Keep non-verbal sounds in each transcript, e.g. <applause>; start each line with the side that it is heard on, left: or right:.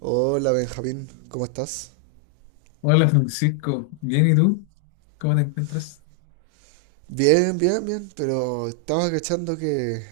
right: Hola Benjamín, ¿cómo estás?
left: Hola Francisco, bien y tú, ¿cómo te encuentras?
right: Bien, bien, bien, pero estaba cachando que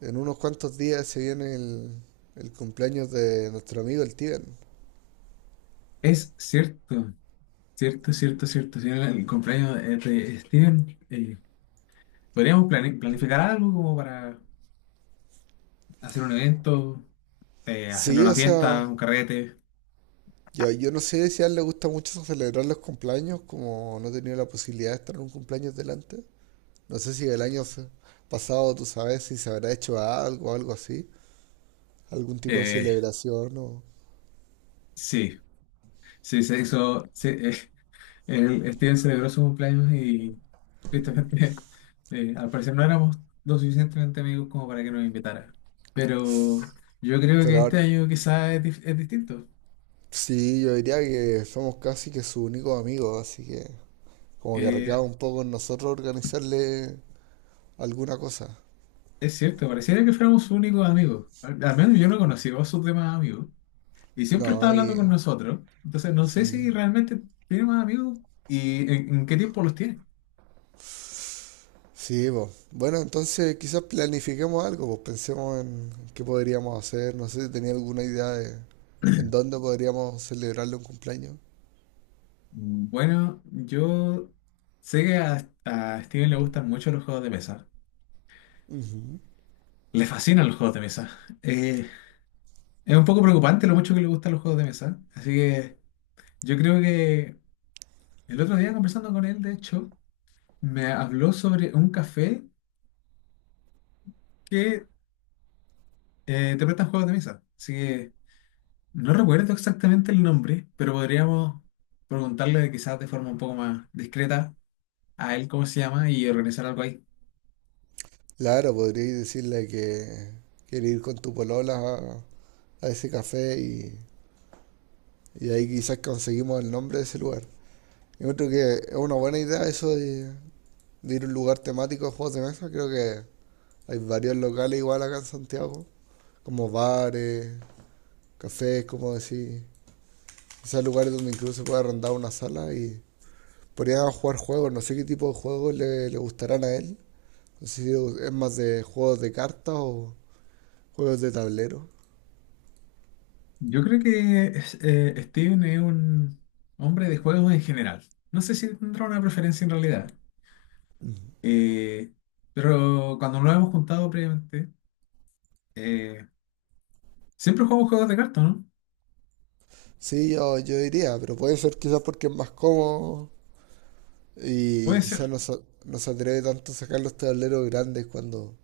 right: en unos cuantos días se viene el cumpleaños de nuestro amigo el Tiben.
left: Es cierto, cierto, cierto, cierto. Si era el cumpleaños de Steven, podríamos planificar algo como para hacer un evento, hacerle
right: Sí,
left: una
right: o sea,
left: fiesta, un carrete.
right: yo no sé si a él le gusta mucho celebrar los cumpleaños, como no he tenido la posibilidad de estar en un cumpleaños delante. No sé si el pasado, tú sabes, si se habrá hecho algo, algo así, algún tipo de
left: Eh,
right: celebración o...
left: sí, sí, se hizo. Sí, Steven celebró su cumpleaños y tristemente, <laughs> al parecer no éramos lo suficientemente amigos como para que nos invitara. Pero yo creo
right: Pero
left: que este
right: ahora,
left: año quizás es distinto.
right: sí, yo diría que somos casi que su único amigo, así que... Como que
left: Eh,
right: recaba un poco en nosotros organizarle alguna cosa.
left: Es cierto, pareciera que fuéramos únicos amigos. Al menos yo no conocía a sus demás amigos. Y siempre está
right: No,
left: hablando
right: y...
left: con nosotros. Entonces no sé
right: Sí.
left: si realmente tiene más amigos y en qué tiempo los tiene.
right: Sí, pues. Bueno, entonces quizás planifiquemos algo, pues pensemos en qué podríamos hacer. No sé si tenía alguna idea de en dónde podríamos celebrarle un cumpleaños.
left: Bueno, yo sé que a Steven le gustan mucho los juegos de mesa.
right: Ujú.
left: Le fascinan los juegos de mesa. Eh, es un poco preocupante lo mucho que le gustan los juegos de mesa. Así que yo creo que el otro día conversando con él, de hecho, me habló sobre un café que te prestan juegos de mesa. Así que no recuerdo exactamente el nombre, pero podríamos preguntarle quizás de forma un poco más discreta a él cómo se llama y organizar algo ahí.
right: Claro, podríais decirle que quiere ir con tu polola a ese café y ahí quizás conseguimos el nombre de ese lugar. Yo creo que es una buena idea eso de ir a un lugar temático de juegos de mesa. Creo que hay varios locales igual acá en Santiago, como bares, cafés, como decir. Quizás lugares donde incluso se puede arrendar una sala y podrían jugar juegos. No sé qué tipo de juegos le, le gustarán a él. No sé si es más de juegos de cartas o juegos de tablero.
left: Yo creo que Steven es un hombre de juegos en general. No sé si tendrá una preferencia en realidad. Eh, pero cuando nos hemos juntado previamente, eh, siempre jugamos juegos de cartas, ¿no?
right: Sí, yo diría, pero puede ser quizás porque es más cómodo y
left: Puede
right: quizás
left: ser.
right: no se atreve tanto a sacar los tableros grandes cuando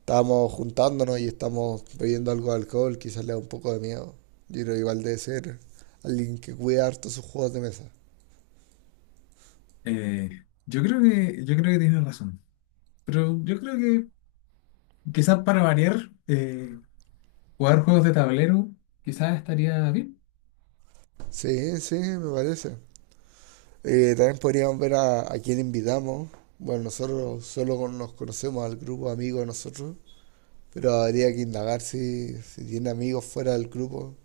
right: estábamos juntándonos y estamos bebiendo algo de alcohol, quizás le da un poco de miedo. Yo creo igual debe ser alguien que cuida harto sus juegos de mesa.
left: Yo creo que, tienes razón, pero yo creo que quizás para variar, jugar juegos de tablero quizás estaría bien.
right: Sí, sí, me parece. También podríamos ver a quién invitamos. Bueno, nosotros nos conocemos al grupo de amigos de nosotros, pero habría que indagar si, si tiene amigos fuera del grupo.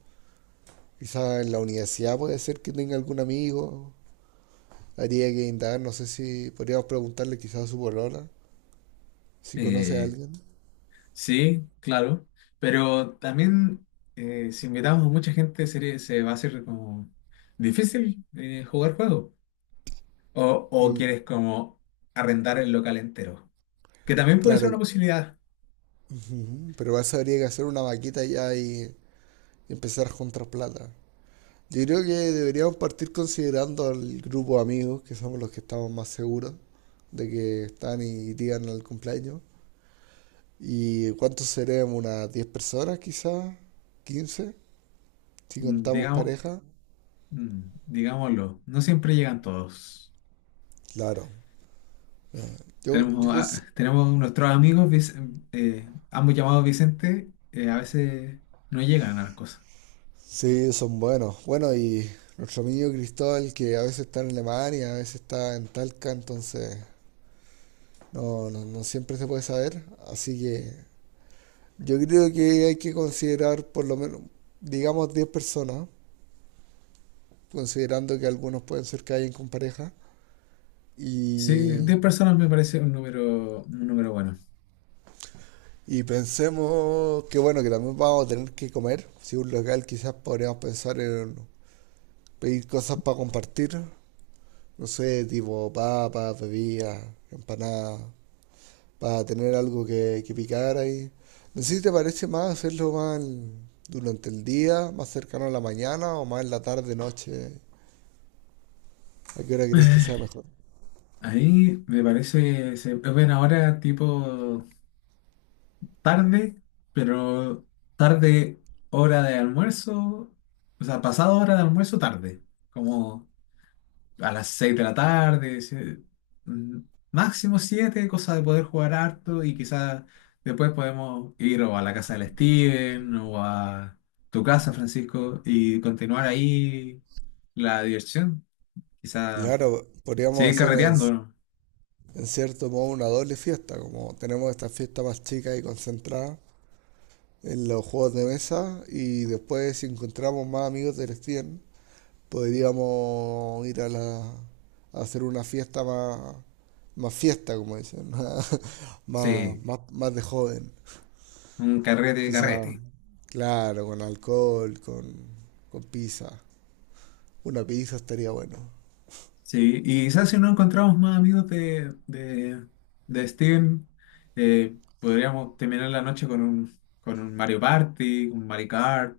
right: Quizás en la universidad puede ser que tenga algún amigo. Habría que indagar, no sé si podríamos preguntarle quizás a su polola, si conoce a
left: Eh,
right: alguien.
left: sí, claro. Pero también si invitamos a mucha gente sería, se va a hacer como difícil jugar juegos. O, o
right: Mm,
left: quieres como arrendar el local entero. Que también puede ser
right: claro.
left: una posibilidad.
right: Ujú. Pero vas a habría que hacer una vaquita ya y empezar a juntar plata. Yo creo que deberíamos partir considerando al grupo de amigos, que somos los que estamos más seguros de que están y llegan al cumpleaños. ¿Y cuántos seremos? ¿Unas 10 personas quizás? 15 si contamos
left: Digamos,
right: pareja.
left: digámoslo, no siempre llegan todos.
right: Claro. Yo, yo
left: Tenemos,
right: consi-
left: a- tenemos nuestros amigos, ambos llamados Vicente, a veces no llegan a las cosas.
right: Sí, son buenos. Bueno, y nuestro amigo Cristóbal, que a veces está en Alemania, a veces está en Talca, entonces no siempre se puede saber. Así que yo creo que hay que considerar por lo menos, digamos, 10 personas, considerando que algunos pueden ser que hayan con pareja.
left: Sí,
right: Y,
left: 10 personas me parece un número bueno. <sighs>
right: y pensemos que, bueno, que también vamos a tener que comer. Si un local quizás podríamos pensar en pedir cosas para compartir. No sé, tipo papas, bebidas, empanadas, para tener algo que picar ahí. No sé si te parece más hacerlo más durante el día, más cercano a la mañana o más en la tarde, noche. ¿A qué hora crees que sea
left: Eh,
right: mejor?
left: ahí me parece, se ven ahora tipo tarde, pero tarde hora de almuerzo, o sea, pasado hora de almuerzo tarde, como a las 6 de la tarde, mm, máximo 7, cosa de poder jugar harto y quizás después podemos ir o a la casa del Steven o a tu casa, Francisco, y continuar ahí la diversión.
right: Y
left: Quizá
right: claro, podríamos
left: seguir
right: hacer
left: carreteando, ¿no?
right: en cierto modo una doble fiesta, como tenemos esta fiesta más chica y concentrada en los juegos de mesa y después si encontramos más amigos del Steam, podríamos ir a hacer una fiesta más, más fiesta, como dicen, <laughs>
left: Sí,
right: más de joven.
left: un carrete,
right: Quizá,
left: carrete.
right: claro, con alcohol, con pizza. Una pizza estaría bueno.
left: Sí, y quizás si no encontramos más amigos de Steven, podríamos terminar la noche con un Mario Party, un Mario Kart.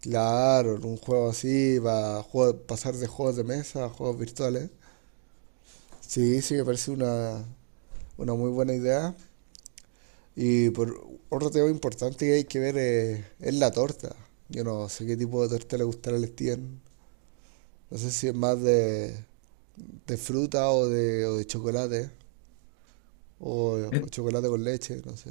right: Claro, un juego así, para pasar de juegos de mesa a juegos virtuales. Sí, sí, me parece una muy buena idea. Y por otro tema importante que hay que ver es la torta. Yo no sé qué tipo de torta le gustará al Steven. No sé si es más de fruta o de chocolate. O, o
left: Eh,
right: chocolate con leche, no sé.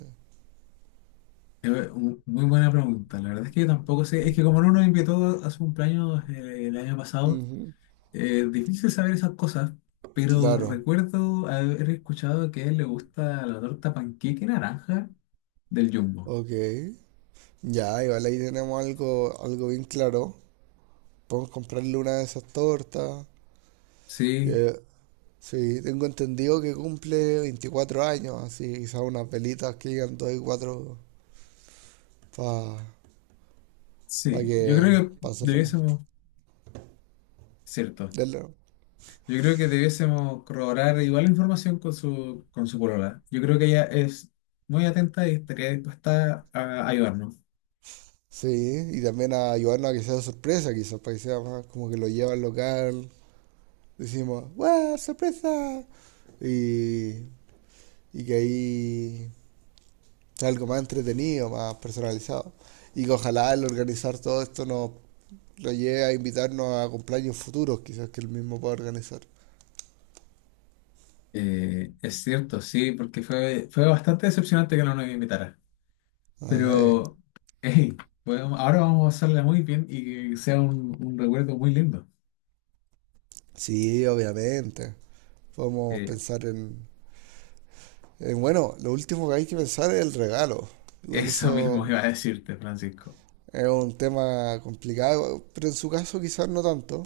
left: muy buena pregunta, la verdad es que yo tampoco sé, es que como no nos invitó a su cumpleaños el año pasado,
right: Ujú.
left: difícil saber esas cosas, pero
right: Claro,
left: recuerdo haber escuchado que a él le gusta la torta panqueque naranja del Jumbo.
right: ok. Ya, igual ahí tenemos algo, algo bien claro. Podemos comprarle una de esas tortas.
left: Sí,
right: Eh, Sí, tengo entendido que cumple 24 años, así quizás unas velitas que digan 2 y 4 para
left: sí, yo
right: que
left: creo que
right: pásenlo,
left: cierto,
right: denle.
left: debiésemos corroborar igual la información con su polola. Yo creo que ella es muy atenta y estaría dispuesta a ayudarnos.
right: Sí, y también a ayudarnos a que sea sorpresa, quizás, para que sea más como que lo lleva al local, decimos, ¡guau, sorpresa! Y, y que ahí sea algo más entretenido, más personalizado. Y que ojalá el organizar todo esto nos lo lleve a invitarnos a cumpleaños futuros, quizás que él mismo pueda organizar.
left: Es cierto, sí, porque fue bastante decepcionante que no nos invitara.
right: Ah, eh.
left: Pero, <laughs> hey, ahora vamos a hacerla muy bien y que sea un recuerdo muy lindo.
right: Sí, obviamente. Podemos
left: Eh,
right: pensar en, bueno, lo último que hay que pensar es el regalo. Igual
left: eso mismo
right: eso
left: iba a decirte, Francisco.
right: es un tema complicado, pero en su caso quizás no tanto.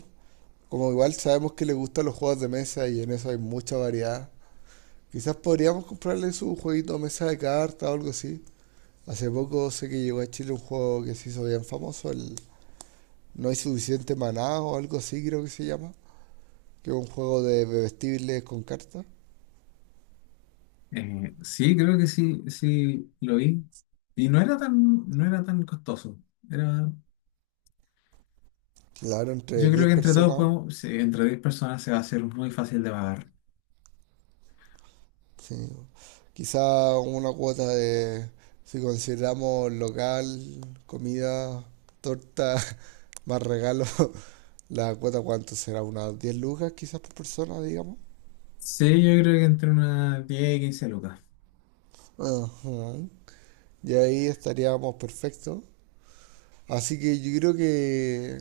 right: Como igual sabemos que le gustan los juegos de mesa y en eso hay mucha variedad. Quizás podríamos comprarle su jueguito de mesa de cartas o algo así. Hace poco sé que llegó a Chile un juego que se hizo bien famoso, el No hay suficiente maná o algo así creo que se llama, que es un juego de bebestibles con cartas.
left: Sí, creo que sí, sí lo vi. Y no era tan costoso. Era,
right: Claro, entre
left: yo creo
right: diez
left: que entre todos
right: personas
left: podemos, sí, entre 10 personas se va a hacer muy fácil de pagar.
right: Sí. Quizá una cuota de, si consideramos local, comida, torta, <laughs> más regalo, <laughs> la cuota cuánto será, unas 10 lucas quizás por persona, digamos.
left: Sí, yo creo que entre unas 10 y 15 lucas.
right: Ajá. Y ahí estaríamos perfectos. Así que yo creo que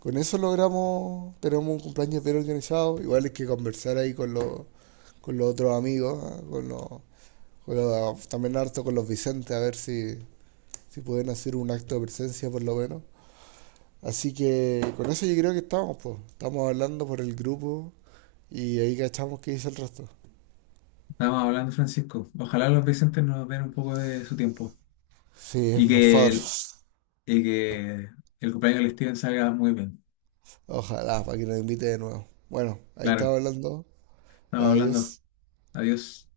right: con eso logramos, tenemos un cumpleaños bien organizado. Igual es que conversar ahí con los otros amigos, ah, con los, también harto con los Vicentes, a ver si, si pueden hacer un acto de presencia por lo menos. Así que con eso yo creo que estamos, pues. Estamos hablando por el grupo y ahí cachamos qué dice el resto.
left: Estábamos hablando, Francisco. Ojalá los Vicentes nos den un poco de su tiempo.
right: Sí,
left: Y
right: por
left: que
right: favor.
left: el, y que el cumpleaños del Steven salga muy bien.
right: Ojalá, para que nos invite de nuevo. Bueno, ahí
left: Claro,
right: estaba hablando.
left: estamos hablando.
right: Adiós.
left: Adiós.